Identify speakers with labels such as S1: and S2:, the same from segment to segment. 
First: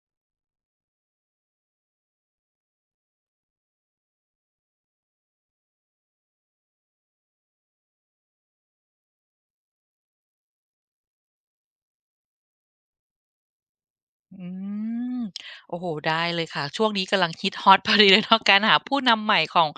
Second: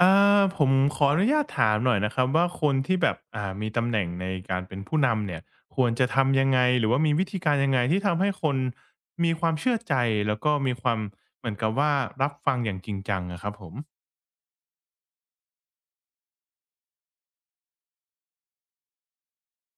S1: อ่าผมขออนุญาตถามหน่อยนะครับว่าคนที่แบบมีตำแหน่งในการเป็นผู้นำเนี่ยควรจะทำยังไงหรือว่ามีวิธีการยังไงที่ทำให้คนมีความเชื่อใจแล้วก็มีความเหมือนกับว่ารับฟังอย่างจริงจังอะครับผม
S2: อืมโอ้โฮได้เลยค่ะช่วงนี้กำลังฮิตฮอต พอดีเลยเนาะการหาผู้นำใหม่ของ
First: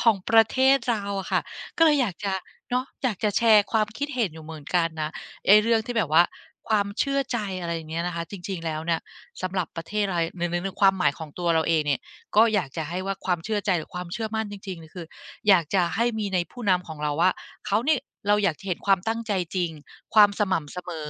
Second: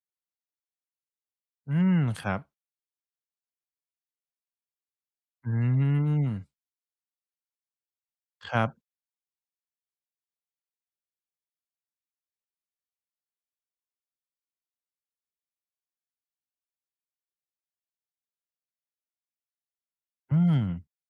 S2: ประเทศเราอะค่ะ
S1: อื
S2: ก็เล
S1: ม
S2: ยอยาก
S1: ค
S2: จะ
S1: รับ
S2: เนาะอยากจะแชร์ความคิดเห็นอยู่เหมือนกันนะไอ้
S1: อื
S2: เรื่องที่แบบว่า
S1: ม
S2: ความเชื่อใจอะไรอย่างเงี้ยนะคะจ
S1: ค
S2: ริง
S1: รั
S2: ๆแล้ว
S1: บ
S2: เนี่ยสำหรับประเทศไรในความหมายของตัวเราเองเนี่ยก็อยากจะให้ว่าความเชื่อใจหรือความเชื่อมั่นจริงๆเนี่ยคืออยากจะให้มีในผู้นำของเราว่าเขาเนี่ยเราอยากจะเห็นความตั้งใจจริง ความส
S1: อืม
S2: ม่ำเสมอ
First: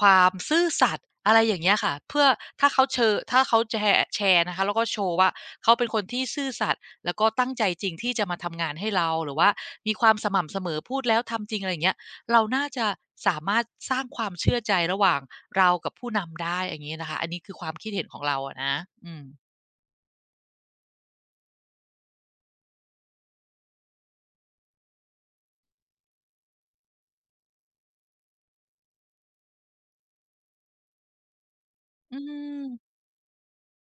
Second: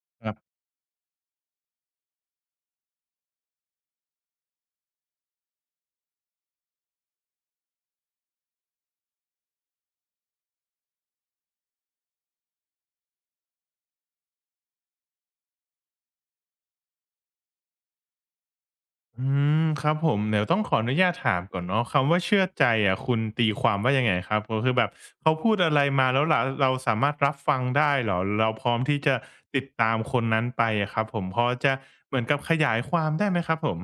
S2: ควา
S1: ค
S2: ม
S1: รับ
S2: ซื่อสัตย์อะไรอย่างเงี้ยค่ะเพื่อถ้าเขาแชร์นะคะแล้วก็โชว์ว่าเขาเป็นคนที่ซื่อสัตย์แล้วก็ตั้งใจจริงที่จะมาทำงานให้เราหรือว่ามีความสม่ำเสมอพูดแล้วทำจริงอะไรอย่างเงี้ยเราน่าจะสามารถสร้างความเชื่อใจระหว่างเรากับผู้นำได้อย่างงี้นะคะอันนี้คือความคิดเห็นของเราอะนะอื
S1: อื
S2: ม
S1: มครับผมเดี๋ยวต้องขออนุญาตถามก่อนเนาะคำว่าเชื่อใจอะคุณตีความว่ายังไงครับก็คือแบบเขาพูดอะไรมาแล้วเราสามารถรับฟังได้เหรอเราพร้อมที่จะติดตามคนนั้นไปอะครับผมพอจะเห
S2: อื
S1: มือนกับขยายค
S2: ม
S1: วามได้ไหมครับผม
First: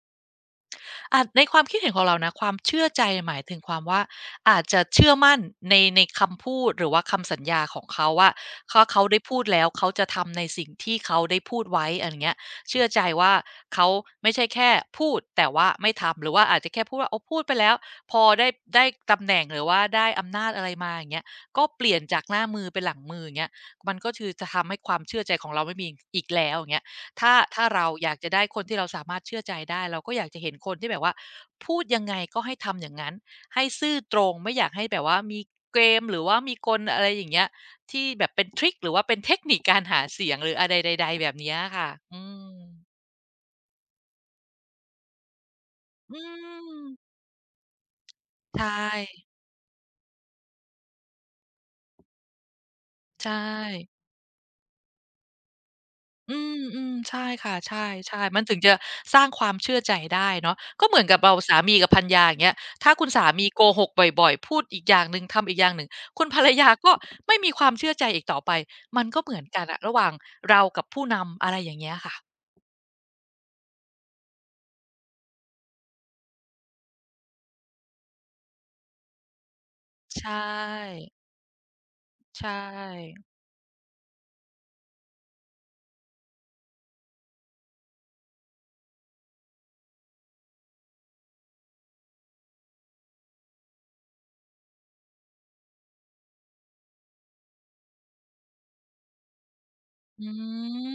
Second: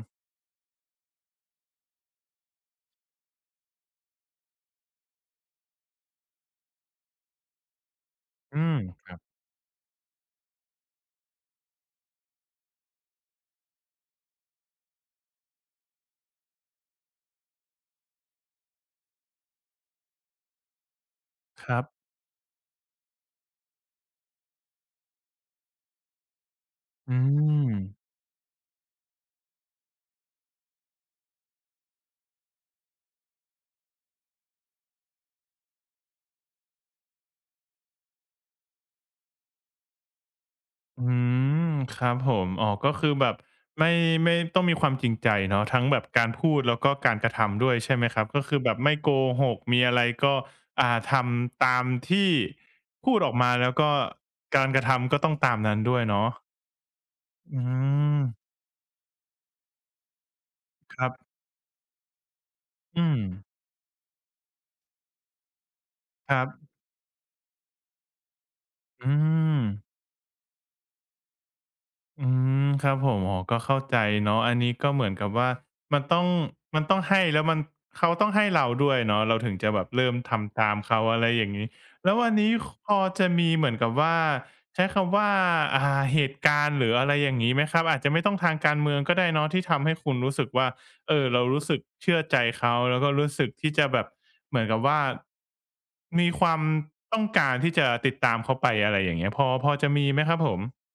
S2: อาจในความคิดเห็นของเรานะความเชื่อใจหมายถึงความว่าอาจจะเชื่อมั่นในคำพูดหรือว่าคำสัญญาของเขาว่า
S1: อืม
S2: ถ้าเขา
S1: ครั
S2: ได้
S1: บ
S2: พูดแล้วเขาจะทำในสิ่งที่เขาได้พูดไว้อะไรอย่างเงี้ยเชื่อใจว่าเขาไม่ใช่แค่พูดแต่ว่าไม่ทำหรือว่าอาจจะแค่พูดว่าอ๋อพูดไปแล้วพอได้ตำแหน่งหรือว่าได้อำนาจอะไรมาอย่างเงี้ยก็
S1: ครั
S2: เป
S1: บ
S2: ลี่ยนจากหน้ามือเป็นหลังมืออย่างเงี้ยมันก็คือจะทำให้ความเชื่อใจของเราไม่มีอีกแล้วอย่างเงี้ย
S1: อื
S2: ถ้าเรา
S1: ม
S2: อยากจะได้คนที่เราสามารถเชื่อใจได้เราก็อยากจะเห็นคนที่แบบว่าพูดยังไงก็ให้ทำอย่างนั้นให้ซื่อตรงไม่อยากให้แบบว่ามีเกมหรือว่ามีกลอะไรอย่างเงี้ยที่แบบเป็นทริกหรือว่าเป็นเทคนิคการหาเสียงหรืออะไร
S1: อื
S2: ใดๆแบบเนี้ย
S1: ม
S2: ค่ะ
S1: ครับ
S2: อื
S1: ผม
S2: ม
S1: อ๋อก็คือแบบไม่ไม่ต้องมีความจริงใจเนาะทั้งแบบ
S2: อื
S1: การพูดแล้ว
S2: ม
S1: ก็การกระทำด้วยใช่ไหมครับก็คือ
S2: ใช่
S1: แบบไม่โกหกมีอะไรก็ทำตามที่พูดอ
S2: ใช่
S1: อกมาแล้วก็การกระทำก็ต้องตามนั้นด้วยเนาะ
S2: อืมอืมใช่ค่ะ
S1: อื
S2: ใช
S1: ม
S2: ่ๆมันถึงจะสร้างความเชื่อใจได้เนาะก็เห
S1: ค
S2: มือน
S1: รั
S2: กับเรา
S1: บ
S2: สามีกับภรรยาอย่างเงี้ยถ้าคุ
S1: อื
S2: ณ
S1: ม
S2: สามีโกหกบ่อยๆพูดอีกอย่างหนึ่งทำอีกอย่างหนึ่งคุณ
S1: ค
S2: ภร
S1: รั
S2: ร
S1: บ
S2: ยาก็ไม่มีความเชื่อใจอีกต่อไปมัน
S1: อื
S2: ก็เหมือนกั
S1: ม
S2: นอะระหว่างเรากับผู้นำอะไรอย่างเงี้ยค่ะ
S1: อืมครับผมอ๋อก็เข้าใจเนาะอันนี้ก็เหมือนกับว่ามันต้องมันต้องให้แล้วมันเขาต้องให้เราด้วยเนาะเราถึงจะแบบเริ่ม
S2: ใช่
S1: ทำตามเขาอะไรอย่างนี้แล้ววัน
S2: ใช่
S1: นี้คพอจะมีเหมือนกับว่าใช้คำว่าอ่าเหตุการณ์หรืออะไรอย่างนี้ไหมครับอาจจะไม่ต้องทางการเมืองก็ได้เนาะที่ทำให้คุณรู้สึกว่าเออเรารู้สึกเชื่อใจเขาแล้วก็รู้สึกที่จะแบบเหมือนกับว่ามีความต้องการที่จะติดตามเขาไปอะไรอย่างเงี้ยพอจะมีไหม
S2: อื
S1: ครับผม
S2: ม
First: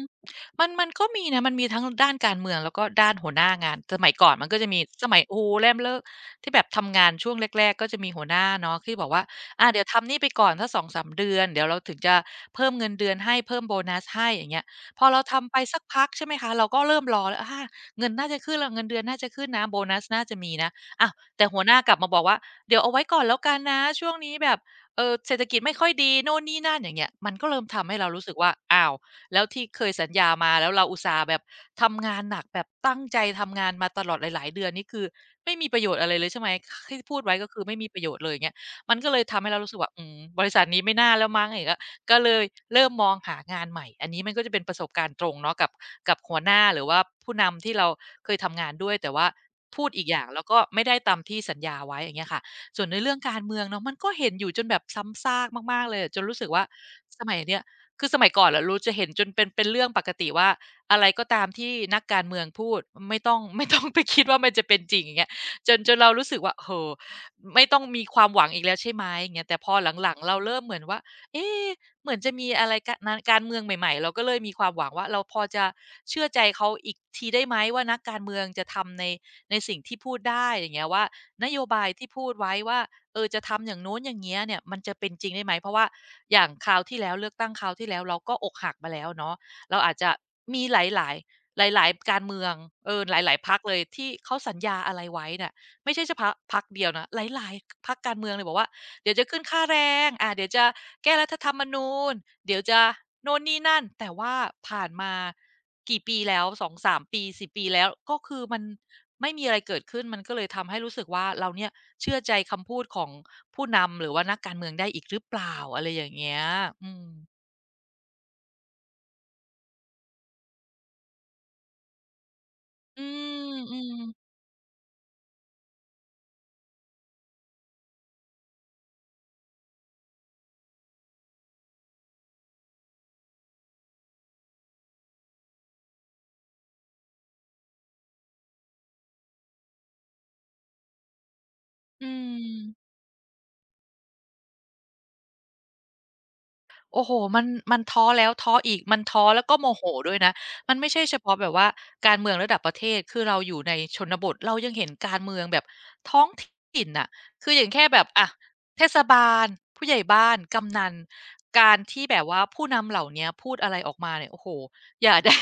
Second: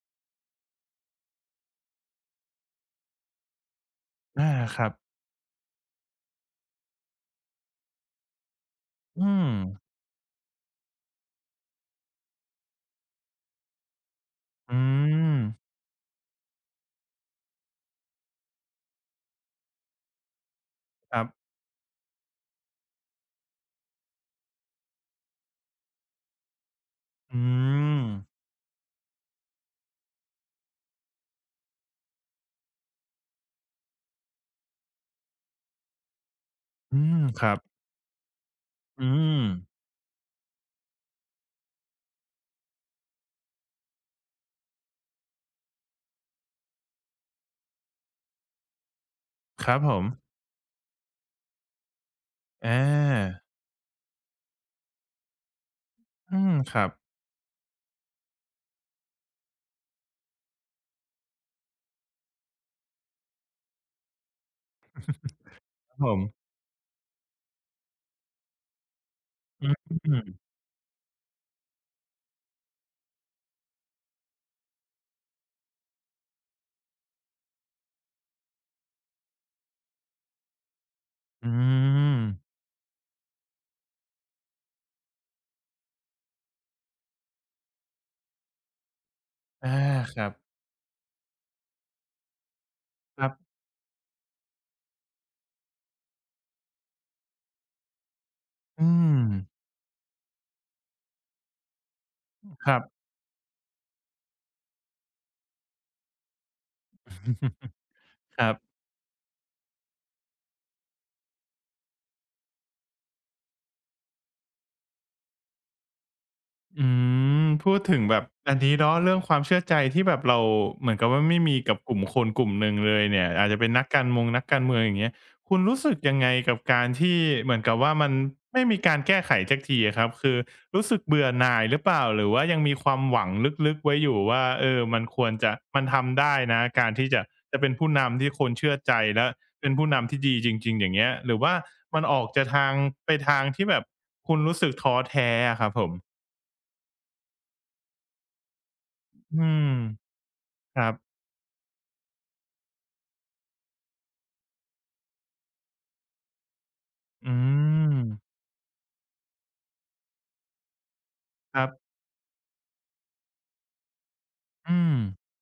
S2: มันก็มีนะมันมีทั้งด้านการเมืองแล้วก็ด้านหัวหน้างานสมัยก่อนมั
S1: อา
S2: นก็จะ
S1: ค
S2: มี
S1: รับ
S2: สมัยโอ้โฮแรมเลิกที่แบบทำงานช่วงแรกๆก็จะมีหัวหน้าเนาะที่บอกว่า
S1: อืม
S2: อาเดี๋ยวทำนี่ไปก่อนสักสองสามเดือนเดี๋ยวเราถึงจะเพิ่มเงินเดือนให้เพิ่มโบนัสให้อย่างเงี้ย
S1: อื
S2: พอเรา
S1: ม
S2: ทำไปสักพักใช่ไหมคะเราก็เริ่มรอแล้วอาเงินน่าจะขึ้นแล้วเงินเดือนน่าจะขึ้นนะโบนัสน่าจะมีนะอ้าว
S1: ครั
S2: แต่
S1: บ
S2: หัวหน้ากลับมาบอกว่าเดี๋ยวเอาไว้ก่อนแล้วกันนะช่วงนี้แบบเศรษฐกิจไม่ค่อยดีโน่นนี่นั่นอย่างเงี้ยมัน
S1: อื
S2: ก็เริ่มทำให้
S1: ม
S2: เรารู้สึกว่าอ้าว แล้วที่เคยสัญญามาแล้วเราอุตส่าห์แบบทำงานหนักแบบตั้งใจทำงานมาตลอดหลายๆเดือนนี่คือไม่มีประโยชน์อะไรเลยใช่ไหม
S1: อื
S2: ที่พู
S1: ม
S2: ดไว้
S1: ค
S2: ก็
S1: รับ
S2: คือไม่มีประโยชน์เลยอย่างเงี้ยมันก็
S1: อื
S2: เลยทำ
S1: ม
S2: ให้เรารู้สึกว่าอืมบริษัทนี้ไม่น่าแล้วมั้งอย่างเงี้ยก็เลยเริ่มมองหางานใหม่อันนี้มันก็จะเป็นประสบการณ์ตรงเนาะกับกับหัวหน้าหรือว่าผู้นำที่เราเคยทำงานด้วยแต่ว่า
S1: ครับ
S2: พูด
S1: ผ
S2: อี
S1: ม
S2: กอย่างแล้วก็ไม่ได้ตามที่สัญญาไว้อย่างเงี้ยค่ะ
S1: อ
S2: ส่วนในเรื่องกา
S1: า
S2: รเมืองเนาะมันก็เห็นอยู่จนแบบซ้ำซากมากๆเลยอะจน
S1: อื
S2: รู้สึก
S1: ม
S2: ว่า
S1: ครับ
S2: สมัยเนี้ย คือสมัยก่อนอะเราจะเห็นจนเป็นเรื่องปกติว่าอะไรก็ตามที่นักการเมืองพูดไม่ต้อง ไม่ต้องไปคิดว่ามันจะเป็นจริงอย่างเงี้ยจนจ
S1: ครั
S2: น
S1: บผ
S2: เรา
S1: ม
S2: รู้สึกว่าโอไม่ต้องมีความหวังอีกแล้วใช่ไหมอย่างเงี้ยแต่พ
S1: อื
S2: อ
S1: ม
S2: หลังๆเราเริ่มเหมือนว่าเอ๊ะเหมือนจะมีอะไรกะนาการเมืองใหม่ๆเราก็เลยมีความหวังว่าเราพอจะเชื่อใจเขาอีกทีได้ไหมว่านักการเมืองจะทำในสิ่งที่พูดได้อย่างเงี้ยว่าน
S1: อื
S2: โยบายที่
S1: ม
S2: พูดไว้ว่า เออจะทำอย่างนู้นอย่างเงี้ยเนี่ยมันจะเป็นจริงได้ไหมเพราะว่าอย่างคราวที่แล้วเลือกตั้งคราวที่แล้วเราก็อกหักมาแล้วเนาะ
S1: อา
S2: เราอาจจะ
S1: ครับ
S2: มีหลายๆหลายๆการเมืองเออห
S1: ครั
S2: ลายๆพ
S1: บ
S2: รรคเลยที่เขาสัญญาอะไรไว้เนี่ยไม่ใช่เฉพาะพรรคเดียวนะหลายๆพรรคการเมืองเลยบอกว่า
S1: อื
S2: เดี๋ยวจะ
S1: ม
S2: ขึ้นค่าแรงเดี๋ยวจะแก้รัฐธรรมนูญเดี๋ยว
S1: ครั
S2: จะ
S1: บ
S2: โน่นนี่นั่นแต่ว่าผ่านมากี่ปีแล้วสองสามปีสิบปี แล้วก็คื
S1: ค
S2: อ
S1: รับ
S2: มันไม่มีอะไรเกิดขึ้นมันก็เลยทำให้รู้สึกว่าเราเนี่ย เชื่อใจคำพูดของผู้นำหรือว่านักการเมืองได้อีกหรือเปล่าอะไรอย่างเงี้ย
S1: อื
S2: อืม
S1: มพูดถึงแบบอันนี้เนาะเรื่องความเชื่อใจที่แบบเราเหมือนกับว่าไม่มีกับกลุ่มคนกลุ่มหนึ่งเล
S2: อื
S1: ยเนี่ยอาจจะเป็น
S2: ม
S1: นักการเมืองอย่างเงี้ยคุณรู้สึกยังไงกับการที่เหมือนกับว่ามันไม่มีการแก้ไขสักทีอะครับคือรู้สึกเบื่อหน่ายหรือเปล่าหรือว่ายังมีความหวังลึกๆไว้อยู่ว่าเออมันควรจะมันทำได้นะการที่จะเป็นผู้นำที่คนเชื่อใจและเป็นผู้นำที่ดีจริงๆอย่างเงี้ยหรือว่ามัน
S2: อืม
S1: ออกจะ
S2: อื
S1: ทาง
S2: ม
S1: ไปทางที่แบบคุณรู้สึกท้อแท้อะครับผม
S2: โอ้โฮมันมันท้อแล้วท้ออีกมันท้อ
S1: อื
S2: แล้วก็โม
S1: ม
S2: โหด้วยนะมั
S1: ค
S2: น
S1: รั
S2: ไม่
S1: บ
S2: ใช่เฉพาะแบบว่าการเมืองระดับประเทศคือเราอยู่ในชนบทเรายังเห็นการเมืองแบบท้องถิ่นน่ะ
S1: อื
S2: คืออย่างแค่
S1: ม
S2: แบบอะเทศบาลผู้ใหญ่บ้านกำนัน
S1: ครั
S2: การ
S1: บ
S2: ที่แบบว่าผู้นำเหล่าเนี้ยพูดอะไรออกมาเนี่ยโอ้โฮ
S1: อืม
S2: อย่า ได้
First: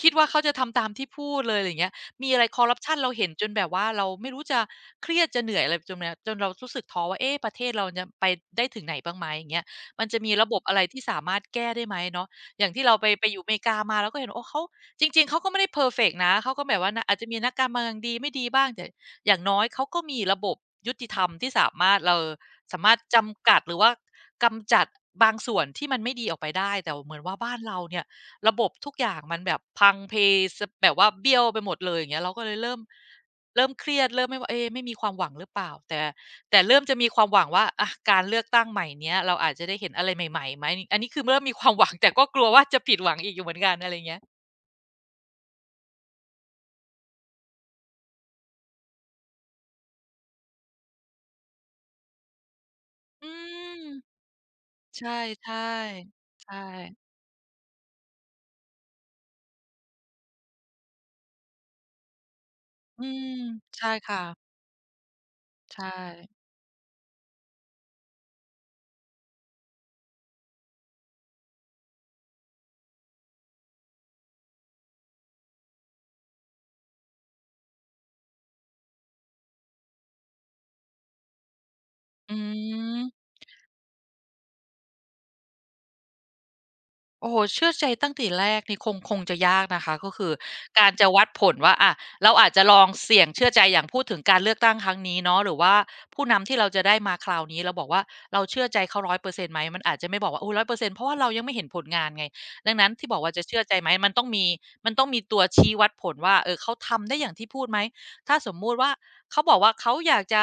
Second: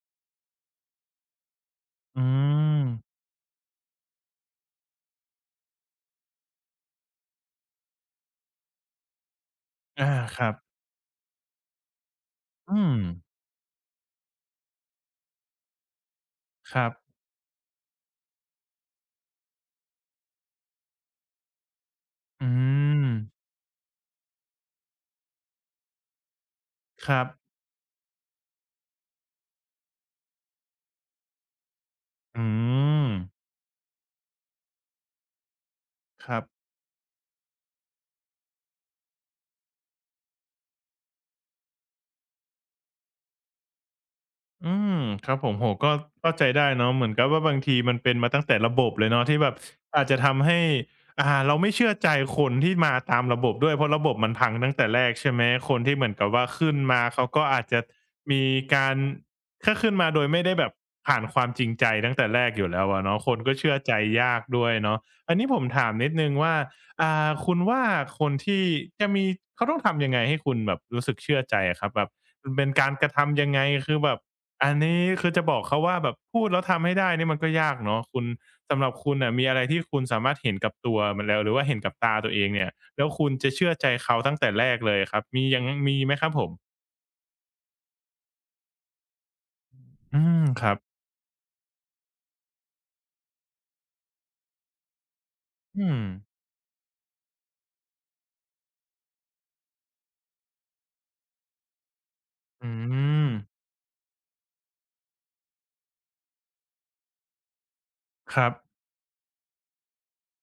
S2: คิดว่าเขาจะทำตามที่พูดเลยอะไรเงี้ย
S1: อื
S2: มีอะไรคอร์รัป
S1: ม
S2: ชันเราเห็นจนแบบว่าเราไม่รู้จะเครียดจะเหนื่อยอะไรจนเรารู้สึกท้อว่าเอ๊ะประเทศเราจะไปได้ถึงไหนบ้างไหมอย่างเงี้ย มัน
S1: อา
S2: จะมี
S1: ค
S2: ระ
S1: รั
S2: บ
S1: บ
S2: บอะไรที่สามารถแก้ได้ไหมเนาะอย่าง
S1: อื
S2: ที่เรา
S1: ม
S2: ไปอยู่อเมริกามาเราก็เห็นโอ้เขาจริงๆ เขาก็ไม่ได้เพอร์เฟกต์นะเขาก็แบ
S1: ค
S2: บ
S1: รั
S2: ว่า
S1: บ
S2: นอาจจะมีนักการเมืองดีไม่ดีบ้างแต่อย่างน้อยเขาก็มีระบบยุติธรรมที่สามารถ
S1: อื
S2: สามารถ
S1: ม
S2: จำกัดหรือว่ากำจัดบางส่วนที่มันไม่ดีออกไปได้แต่
S1: ค
S2: เหมือ
S1: รั
S2: น
S1: บ
S2: ว่าบ้านเราเนี่ยระบบทุกอย่างมันแบบพังเพสแบบว่าเบี้ยวไปหมดเลยอย่างเงี้ยเราก็
S1: อื
S2: เลยเริ่ม
S1: ม
S2: เริ่มเครียดเริ่มไม่ว่าเอ๊ไม่มีความหวังหรือเปล่าแต่
S1: ครับ
S2: แต่เริ่มจะมีความหวังว่าอะการเลือกตั้งใหม่เนี้ยเราอาจจะได้เห็นอะไรใหม่ๆไหมอันนี้คือเริ่มมีความหวังแต่ก็กลัวว่าจะผิดหวังอีกอยู่เหมือนกันอะไรอย่างเงี้ย
S1: อืมครับผมโอ้โฮก็เข้าใจได้เนาะเหมือนกับว่าบางทีมันเป็นมาตั้งแต่ระบบเลยเนาะที่แบบอาจจะทำให้เราไม่เชื่อใจคนที่มาตาม
S2: อื
S1: ระบบด้ว
S2: ม
S1: ยเพราะระบบมันพังตั้งแต่แร
S2: ใช่
S1: กใช่ไหมคนที่เหมือนกับ
S2: ๆ
S1: ว่า
S2: ใช่
S1: ขึ้นมาเขาก็อาจจะมีการถ้าขึ้นมาโดยไม่ได้แบบผ่านความจริงใจตั้งแต่แรกอยู่แล้ว
S2: อื
S1: อะเนาะ
S2: ม
S1: คนก็เชื่อ
S2: ใช่
S1: ใจยาก
S2: ค่ะ
S1: ด้วยเนาะอันนี้ผม
S2: ใช
S1: ถามนิดหนึ่ง
S2: ่
S1: ว่าคุณว่าคนที่จะมีเขาต้องทำยังไงให้คุณแบบรู้สึกเชื่อใจอะครับแบบมันเป็นการกระทำยังไงคือแบบ อันนี้คือจะบอกเขาว่าแบบพูดแล้วทำให้ได้นี่มันก็ยากเนาะคุณสำหรับคุณน่ะมีอะไรที่คุณสามารถเห็นกับตัวมันแล้วหรือว่าเห็นกับตาตั
S2: อื
S1: วเองเนี่ยแล้วคุ
S2: ม
S1: ณจะเชื่อใจเขาตั้งแต่แรกเลยครับมียังมีไหมครับผม
S2: โอ้โฮเชื่อใจตั้งแต่แรกนี่คงจะยากนะคะก็
S1: อื
S2: คือ
S1: มครับ
S2: การจะวัดผลว่าอะเราอาจจะลองเสี่ยงเชื่อใจอย่างพูดถึงการเลือกตั้งครั้งนี้เนาะหรือว่า
S1: อืม
S2: ผู้นำที่เราจะได้มาคราวนี้เราบอกว่าเราเชื่อใจเขา100%ไหมมันอาจจะไม่บอกว่าโอ้100%เปอร์เซ็นต์เพราะว่าเรายังไม่เห็นผลงานไง
S1: อื
S2: ดังนั้นที่บอก
S1: ม
S2: ว่าจะเชื่อใจไหมมันต้องมีมันต้องมีตัวชี้วัดผลว่าเออเขาทำได้อย่างที่พูดไหมถ้า
S1: ครั
S2: ส
S1: บ
S2: มมุติว่าเขาบอกว่าเขาอยากจะ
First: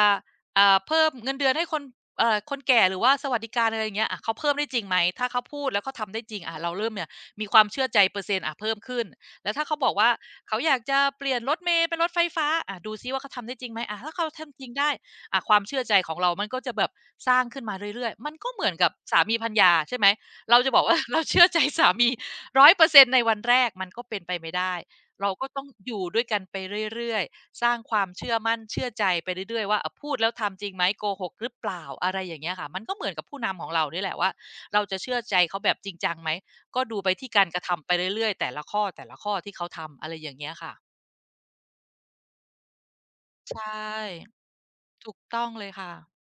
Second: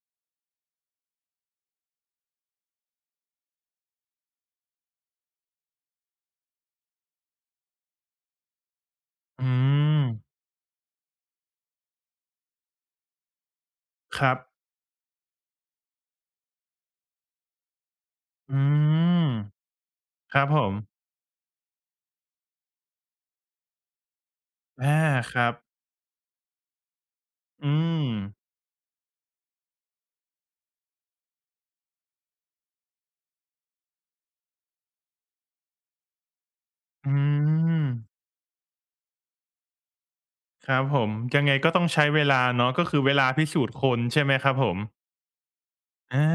S2: เพิ่มเงินเดือนให้คน คนแก่หรือว่าสวัสดิการอะไรอย่างเงี้ยอะเขาเพิ่มได้จริงไหมถ้าเขาพูดแล้วเขาทำได้จริงอะเราเริ่มเนี่ยมีความเชื่อใจเปอร์เซ็นต์อะเพิ่มขึ้น
S1: อื
S2: แล้วถ้าเขาบอก
S1: ม
S2: ว่าเขาอยากจะเปลี่ยนรถเมล์เป็นรถไฟฟ้าอะดูซิว่าเขาทำได้จริงไหมอะถ้า
S1: ค
S2: เขา
S1: รับ
S2: ทำจริงได้อะความเชื่อใจของเรามันก็จะแบบสร้างขึ้นมาเรื่อยๆมันก็
S1: อื
S2: เหมือนกับสา
S1: ม
S2: มีภรรยาใช่ไหม
S1: ครับผ
S2: เราจะ
S1: ม
S2: บอกว่า เราเชื่อใจสามี100%ในวันแรกมันก็เป็นไปไม่ได้
S1: อา
S2: เรา
S1: ค
S2: ก็
S1: รับ
S2: ต้องอยู่ด้วยกันไปเรื่อยๆ สร้า
S1: อื
S2: งควา
S1: ม
S2: มเชื่อมั่นเชื่อใจไปเรื่อยๆว่าอ่ะพูดแล้วทำจริงไหมโกหกหรือเปล่าอะไรอย่างเงี้ยค่ะมันก็เหมือนกับผู้นำของเรานี่แหละว่าเราจะเชื่อใจเขาแบบจริงจังไหมก็ดูไป
S1: อื
S2: ที่การกระ
S1: ม
S2: ทำไปเรื่อยๆแต่ละข้อแต่ละข้อที่เขาทำอะไรอย่างเงี้ย
S1: ค
S2: ค่ะ
S1: รับผมยังไงก็ต้องใช้เวลาเนาะก็คือเวลาพิ
S2: ใช
S1: สูจน์คนใช่
S2: ่
S1: ไหมครับผม
S2: ถูกต้องเลยค่ะ
S1: อา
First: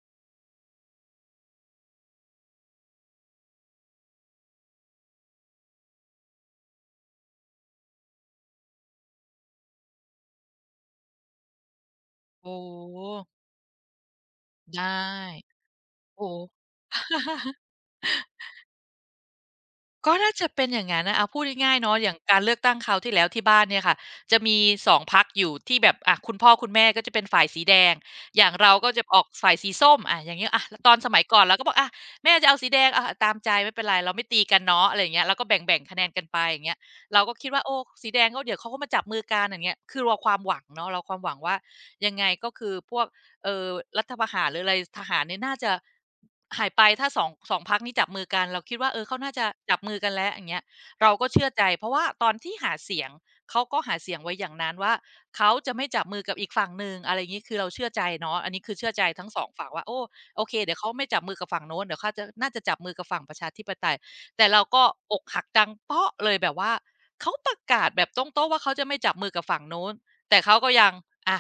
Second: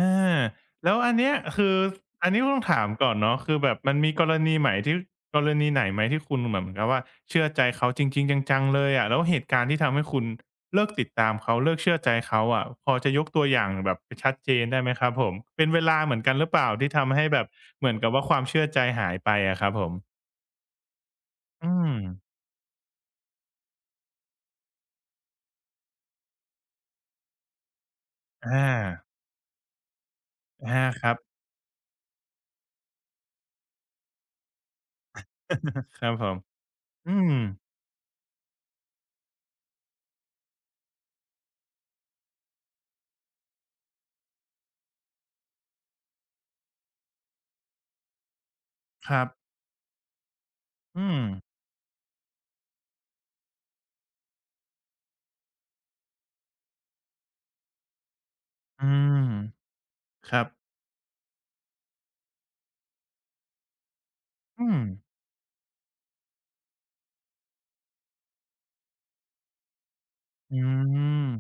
S1: แล้วอันเนี้ยคืออันนี้ต้องถามก่อนเนาะคือแบบมันมีกรณีไหมที่กรณีไหนไหมที่คุณแบบเหมือนกับว่าเชื่อใจเขาจริงๆจังๆเลยอะแล้วเหตุการณ์ที่ทำให้คุณเลิกติดตามเขาเลิกเชื่อใจเขา
S2: โอ้
S1: อะพอจะยกตัวอย่างแบบชัดเจนได้
S2: ได
S1: ไหมค
S2: ้
S1: รับผมเป็นเวลาเหมือน
S2: โอ้
S1: กันหรือเปล่าที่ทำให้แบบ เหมือนกับว่าความเชื่อใจหายไปอะครับผม
S2: ก็น่าจะเป็นอย่างงั้นนะเอาพูด
S1: อื
S2: ง่ายๆ
S1: ม
S2: เนาะอย่างการเลือกตั้งคราวที่แล้วที่บ้านเนี่ยค่ะจะมีสองพรรคอยู่ที่แบบอะคุณพ่อคุณแม่ก็จะเป็นฝ่ายสีแดงอย่าง
S1: อา
S2: เราก็จะออกฝ่ายสีส้มอะอย่างเงี้ยอะ
S1: อา
S2: ตอน
S1: ค
S2: ส
S1: รับ
S2: มัยก่อนเราก็บอกอะแม่จะเอาสีแดงอะตามใจไม่เป็นไรเราไม่ตีกันเนาะอะไรอย่างเงี้ยเราก็แบ่ง ๆคะแน
S1: ค
S2: น
S1: รับ
S2: กั
S1: ผ
S2: น
S1: ม
S2: ไปอย่างเงี้ย
S1: อื
S2: เราก็
S1: ม
S2: คิดว่าโอ้สีแดงก็เดี๋ยวเขาก็มาจับมือกันอย่างเงี้ยคือเราความหวังเนาะเราความหวังว่ายังไงก็คือพวก เอ่อรัฐประหารหรืออะไรทหารเนี่ยน่าจะหายไปถ้าสองพักนี้จับมือกันเราคิดว่าเออ
S1: ค
S2: เขา
S1: รับ
S2: น่าจะจับมือกันแล้วอย่างเงี้ย
S1: อื
S2: เรา
S1: ม
S2: ก็เชื่อใจเพราะว่าตอนที่หาเสียงเขาก็หาเสียงไว้อย่างนั้นว่าเขาจะไม่จับมือกับอีกฝั่งหนึ่งอะไรอย่างงี้คือเราเชื่อใจเนาะอันนี้คือ
S1: อื
S2: เชื่อใจ
S1: ม
S2: ทั้งสองฝั่งว่าโอ้
S1: ค
S2: โอ
S1: รับ
S2: เคเดี๋ยวเขาไม่จับมือกับฝั่งโน้นเดี๋ยวเขาจะน่าจะจับมือกับฝั่งประชาธิปไตยแต่เรา
S1: อืม
S2: ก็อกหักดังเป๊าะเลยแบบว่าเขาประกาศแบบตรงโต๊ะว่าเขาจะไม่จับมือกับฝั่งโน้นแต่เขา
S1: อื
S2: ก็ยัง
S1: ม
S2: อะ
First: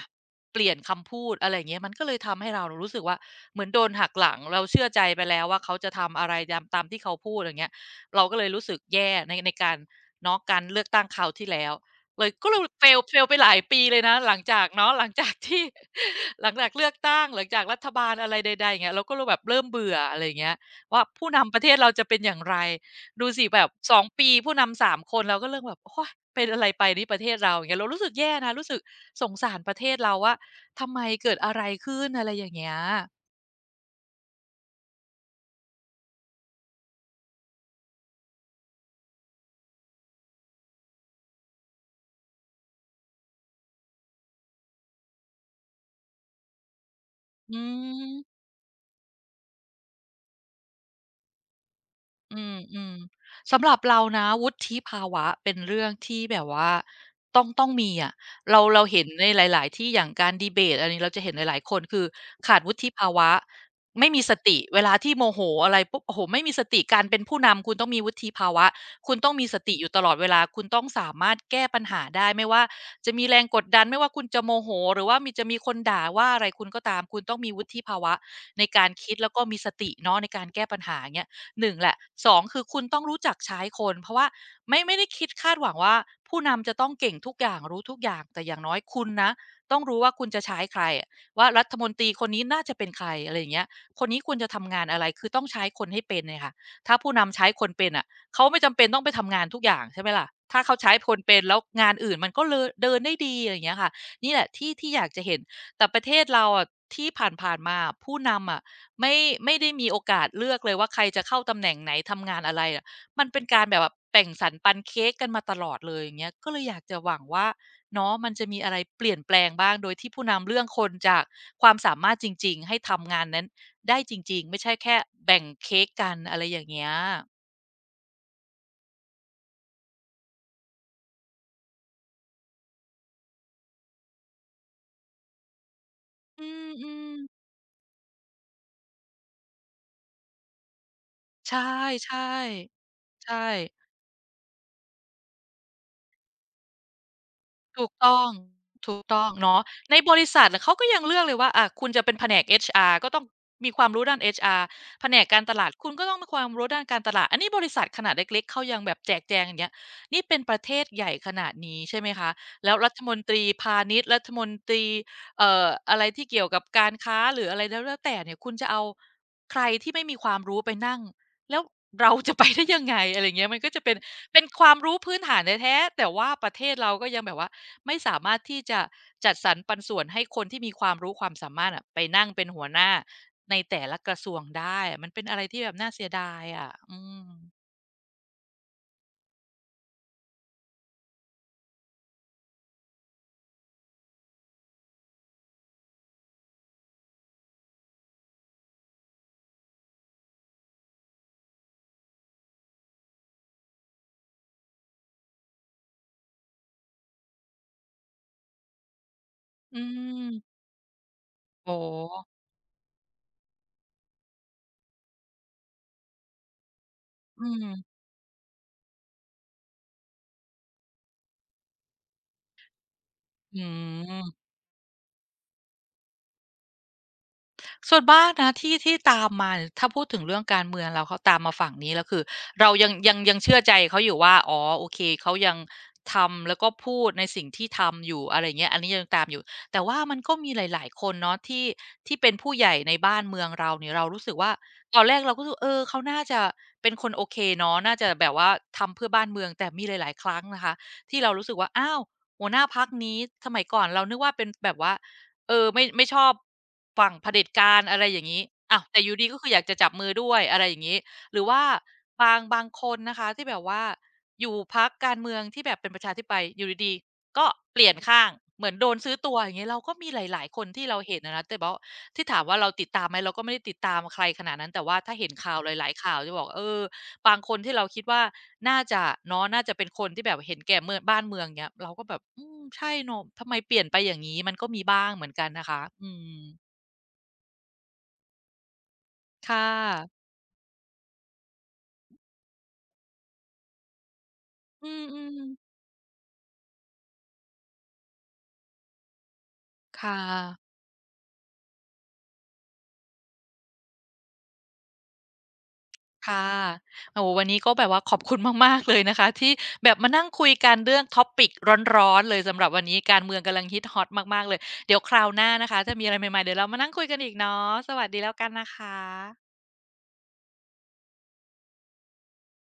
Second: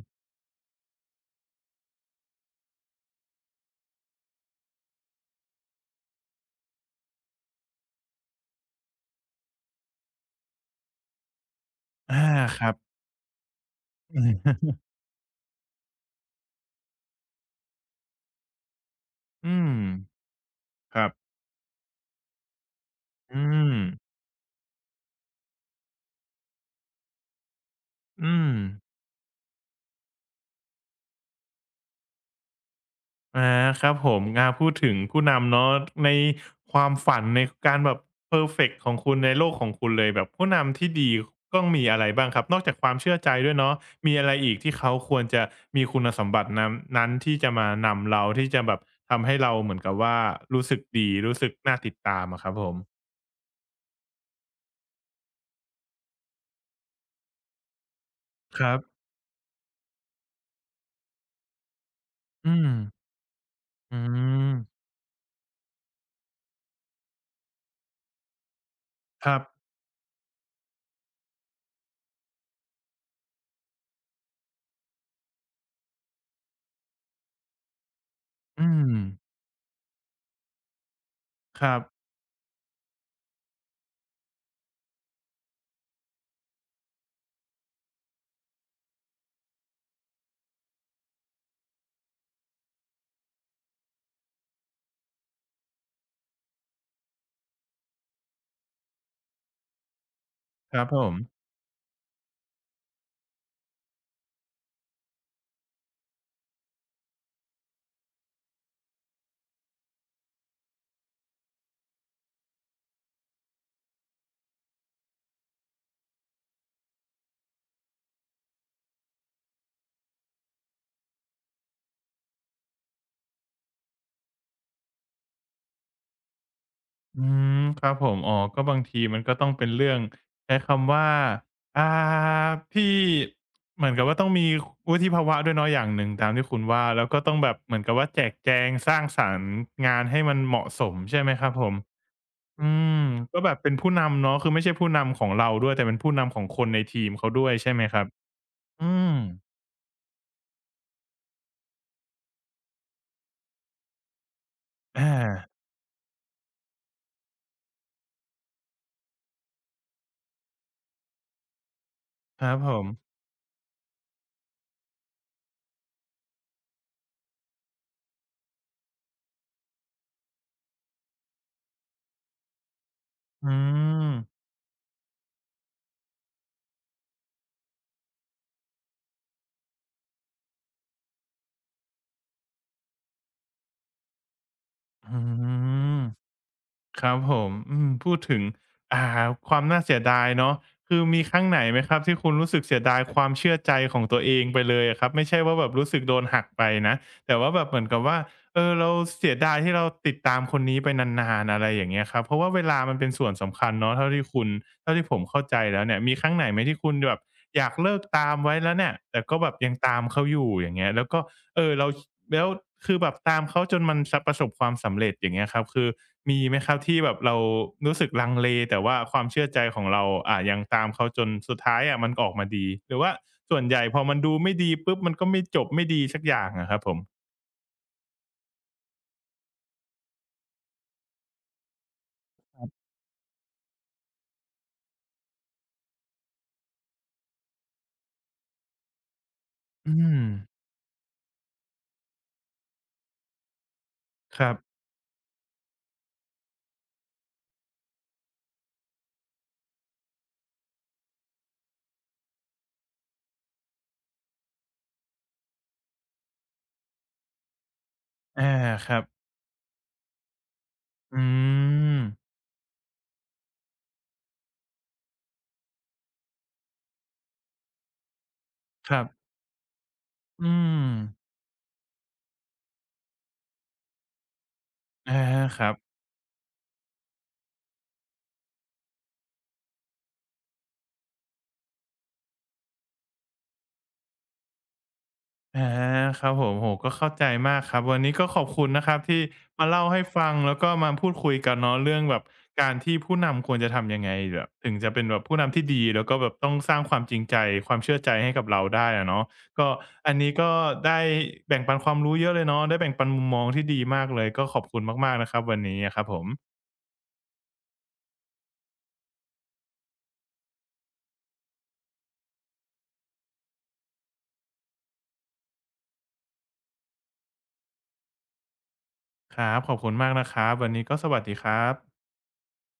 S2: เปลี่ยนคำพูดอะไรอย่างเงี้ยมันก็เลยทำให้เรารู้สึกว่าเหมือนโดนหักหลังเราเชื่อใจไปแล้วว่าเขาจะทำอะไรตามที่เขาพูดอย่างเงี้ยเราก็เลยรู้สึกแย่ในการเนาะการเลือกตั้งคราวที่แล้วเล
S1: อา
S2: ยก็เล
S1: ค
S2: ย
S1: รับ
S2: fail ไปหลายปีเลยนะหลังจาก เนาะหลังจากที่หลังจากเลือกตั้งหลังจากรัฐบาลอะไรใดๆอย่างเงี้ยเราก็เลยแบบ
S1: อื
S2: เริ่ม
S1: ม
S2: เบื่ออะไรอย่างเงี้ย
S1: ค
S2: ว่า
S1: รับ
S2: ผู้นำประเทศเราจะเป็นอย่างไรดู
S1: อื
S2: สิแบบ
S1: ม
S2: สองปีผู้นำ3คนเราก็เริ่มแบบโอ๊ยเป็นอะไรไปนี่ประเทศเราอย่างเงี้ยเรารู้สึกแย่
S1: อื
S2: นะ
S1: ม
S2: รู้สึกสงสารประเทศเราว่า ทำไมเกิดอะไรขึ้นอะไรอย่างเงี้ย
S1: อาครับผมพูดถึงผู้นำเนาะในความฝันในการแบบเพอร์เฟกต์ของคุณในโลกของคุณเลยแบบผู้นำที่ดีต้องมีอะไรบ้างครับนอกจากความเชื่อใจด้วยเนาะมีอะไรอีกที่เขาควรจะมีคุณสมบัตินั้นที่จะ
S2: อื
S1: มานำ
S2: ม
S1: เราที่จะแบบทำให้เราเหมือนกับว่ารู้สึกดีรู้สึกน่าติดตามอะ
S2: อื
S1: ครับ
S2: ม
S1: ผ
S2: อืม
S1: ม
S2: สำหรับเรานะวุฒิภาวะเป็นเรื่องที่แบบว่าต้องมีอะเรา
S1: ครับ
S2: เราเห็นในหลายๆที่อย่างการดีเบตอันนี้เราจะเห็นหลายๆคนคือ
S1: อื
S2: ขาด
S1: ม
S2: วุฒิภาวะ
S1: อื
S2: ไม่มีส
S1: ม
S2: ติเวลาที่โมโหอะไรปุ๊บโอ้โหไม่มีสติการเป็นผู้นำคุณต้องมีวุฒิภาวะคุณ
S1: ค
S2: ต้อง
S1: รับ
S2: มีสติอยู่ตลอดเวลาคุณต้องสามารถแก้ปัญหาได้ไม่ว่าจะมีแรงกดดันไม่ว่าคุณจะโมโหหรือว่ามีจะมีคนด่าว่าอะไรคุณก็ตามคุณต้องมีวุฒิภาวะใน
S1: อื
S2: การ
S1: ม
S2: คิดแล้วก็มีสติเนาะในการแก้ปัญหาเี้ย
S1: ค
S2: หนึ่
S1: รั
S2: ง
S1: บ
S2: แหละ2คือคุณต้องรู้จักใช้คนเพราะว่าไม่ได้คิดคาดหวังว่าผู้นำจะต้องเก่งทุกอย่างรู้ทุกอย่างแต่อย่างน้อยคุณนะต้องรู้ว่าคุณจะใช้ใครอะว่ารัฐมนตรีคนนี้น่าจะเป็นใครอะไรอย่างเงี้ยคนนี้ควรจะทำงานอะไรคือต้องใช้คนให้เป็นเนี่ยค่ะถ้าผู้นำใช้คนเป็นอ่ะเขาไม่จำเป็นต้องไปทำงานทุกอย่างใช่ไหมล่ะถ้า
S1: ค
S2: เขา
S1: รับ
S2: ใช้
S1: ผ
S2: ค
S1: ม
S2: นเป็นแล้วงานอื่นมันก็เลเดินได้ดีอะไรอย่างเงี้ยค่ะนี่แหละที่ที่อยากจะเห็นแต่ประเทศเราอะที่ผ่านๆมาผู้นำอะ ไม่ไม่ได้มีโอกาสเลือกเลยว่าใครจะเข้าตำแหน่งไหนทำงานอะไรอะมันเป็นการแบบแบ่งสรรปันเค้กกันมาตลอดเลยอย่างเงี้ยก็เลยอยากจะหวังว่าเนาะมันจะมีอะไรเปลี่ยนแปลงบ้างโดยที่ผู้นำเรื่องคนจากความสามารถจริงๆให้ทำงานนั้นได้จริงๆไม่ใช่แค่แบ่งเค้กกันอะไรอย่างเงี้ย
S1: อืมครับผมอ๋อก็บางทีมันก็ต้องเป็นเรื่องใช้คำว่าอ่าที่เหมือนกับว่าต้องมีวุฒิภาวะด้วยเนาะอย่างหนึ่งตาม
S2: อื
S1: ที่คุณว่าแล้ว
S2: ม
S1: ก็ต้อง
S2: ๆ
S1: แบบเหมือนกับว่าแจกแจงสร้างสรรค์งานให้มันเหมาะสมใช่ไหมครั
S2: ใช
S1: บผม
S2: ่
S1: อืม
S2: ๆ
S1: ก็
S2: ใช่
S1: แบบเป็นผู้นำเนาะคือไม่ใช่ผู้นำของเราด้วยแต่เป็นผู้นำของคนในทีมเขาด้วยใช่ไหม
S2: ถูก
S1: ครับ
S2: ต้อง
S1: อื
S2: ถูก
S1: ม
S2: ต้องเนาะในบริษัทน่ะเขาก็ยังเลือกเลยว่าอ่าคุณจะเป็นแผนก HR ก็ต้องมีความรู้ด้าน HR แผ
S1: อา
S2: นกการตลาดคุณก็ต้องมีความรู้ด้านการตลาดอันนี้บริษัทขนาดเล็กๆเขายังแบบแจกแจงอย่างเงี้ยนี่เป็นประเทศใหญ่ขนาดนี้ใช่ไหมคะ
S1: ครับผ
S2: แล้ว
S1: ม
S2: รัฐมนตรีพาณิชย์รัฐมนตรีอะไรที่เกี่ยวกับการค้าหรืออะไรแล้วแต่เนี่ยคุณจะเอาใครที่ไม่มีความรู้ไปนั่งแล้วเราจะไปได้ยังไงอะไรอย่างเงี้
S1: อื
S2: ยมันก็จะเป็น
S1: ม
S2: เป็นความรู้พื้นฐานแท้ๆแต่ว่าประเทศเราก็ยังแบบว่า ไม่สามารถที่จะจัดสรรปันส่วนให้คนที่มีความรู้ความสามารถอะไปนั่งเป็นหัวหน้าในแต่ละกระทรวงได้อะมัน
S1: อื
S2: เป็นอะไรที่แบบน่า
S1: ม
S2: เสียดายอะอื
S1: ครับ
S2: ม
S1: ผมอืมพูดถึงอ่าความน่าเสียดายเนาะคือมีครั้งไหนไหมครับที่คุณรู้สึกเสียดายความเชื่อใจของตัวเองไปเลยอะครับไม่ใช่ว่าแบบรู้สึกโดนหักไปนะแต่ว่าแบบเหมือนกับว่าเออเราเสียดายที่เราติดตามคนนี้ไปนานๆอะไรอย่างเงี้ยครับเพราะว่าเวลามันเป็นส่วนสำคัญเนาะเท่าที่ผมเข้าใจแล้วเนี่ยมีครั้งไหนไหมที่คุณแบบอยากเลิกตามไว้แล้วเนี่ยแต่ก็แบบยัง
S2: อื
S1: ตามเขาอยู่
S2: ม
S1: อย่างเงี้ยแล้วก็ เอ
S2: โอ้
S1: อเรา
S2: โฮ
S1: แล้วคือแบบตามเขาจนมันสประสบความสำเร็จอย่างเงี้ยครับคือมีไหมครับที่แบบเรา
S2: อื
S1: รู้
S2: ม
S1: สึกลังเลแต่ว่าความเชื่อใจของเรายังตามเขาจนสุดท้ายอะมันออกมาดีหรือว่า
S2: อื
S1: ส่วนใหญ่พอมันดู
S2: ม
S1: ไม่ดีปุ๊บมันก็ไม่จบไม่ดีสักอย่างอะครับผม
S2: ส่วนมากนะที่ที่ตามมาเนี่ยถ้าพูดถึงเรื่องการเมืองแล้วเขาตามมาฝั่งนี้แล้วคือเรายังเชื่อใจเขาอยู่ว่าอ๋อโอเคเขายังทำแล้วก็พูดในสิ่งที่ทำอยู่อะไรเงี้ยอันนี้ยังตามอยู่แต่
S1: อื
S2: ว่ามั
S1: ม
S2: นก็มีหลายๆคนเนาะที่ที่เป็นผู้ใหญ่ในบ้านเมืองเราเนี่ยเรารู้สึก
S1: ครั
S2: ว่า
S1: บ
S2: ตอนแรกเราก็รู้สึกเออเขาน่าจะเป็นคนโอเคเนาะน่าจะแบบว่าทำเพื่อบ้านเมืองแต่มีหลายๆครั้งนะคะที่เรารู้สึกว่าอ้าวหัวหน้าพักนี้สมัยก่อนเรานึกว่าเป็นแบบว่า เออไม่ชอบฝั่งเผด็จการอะไรอย่างงี้
S1: อา
S2: อ้าว
S1: ครั
S2: แต่
S1: บ
S2: อยู่ดีก็คืออยากจะจับมือด้วยอะไรอย่างงี้
S1: อื
S2: หรือว่า
S1: ม
S2: บางคนนะคะที่แบบว่าอยู่พรรคการเมืองที่แบบเป็นประชาธิปไตยอยู่ดีๆก็เปลี่ยนข้างเหมือนโด
S1: ค
S2: น
S1: รับ
S2: ซื้อตัวอย่างงี้เราก็มีหลา
S1: อื
S2: ยๆคน
S1: ม
S2: ที่เราเห็นอะนะแต่ว่าที่ถามว่าเราติดตามไหมเราก็ไม่ได้ติดตามใครขนาดนั้นแต่ว่า
S1: อะ
S2: ถ้าเห็น
S1: ฮ
S2: ข่า
S1: ค
S2: วห
S1: รั
S2: ลา
S1: บ
S2: ยๆข่าวจะบอกเออ บางคนที่เราคิดว่าน่าจะเนาะน่าจะเป็นคนที่แบบเห็นแก่เมืองบ้านเมืองเนี้ยเราก็แบบอืมใช่เนาะทำไมเปลี่ยนไปอย่างงี้มันก็มีบ้างเหมือนกันนะ
S1: อา
S2: คะอื
S1: ครับ
S2: ม
S1: ผมโหก็เข้าใจมากครับวันนี้ก็ขอบคุณนะครับที่
S2: ค่
S1: มาเล่าให้
S2: ะ
S1: ฟังแล้วก็มาพูดคุยกันเนาะเรื่องแบบการที่ผู้นำควรจะทำยังไงแบบถึง
S2: อื
S1: จะเป็นแบบ
S2: ม
S1: ผู้นำที่
S2: ๆ
S1: ดีแล้วก็แบบต้องสร้างความจริงใจความเชื่อใจให้กับเราได้อะเนาะก็อั
S2: ค่
S1: นนี้ก็
S2: ะ
S1: ได้แบ่งปันความรู้เยอะเลยเนาะได้แบ่งปันมุมมองที่ดีมากเลยก็ขอบคุณมากๆนะครับวันนี้อะครับผม
S2: ค่ะโอ้โฮวันนี้ก็แบบว่าขอบคุณมากๆเลยนะคะที่แบบมานั่งคุยกันเรื่อง topic ร้อนๆเลยสำหรับวันนี้การเมืองกำลังฮิตฮอตมากๆเลยเดี๋ยวคราวหน้านะคะถ้ามีอะไรใหม่ๆเดี๋ยวเรามานั่งคุยกันอีกเนาะสวัสดีแล้วกันนะค
S1: ค
S2: ะ
S1: รับขอบคุณมากนะครับวันนี้ก็สวัสดีครับ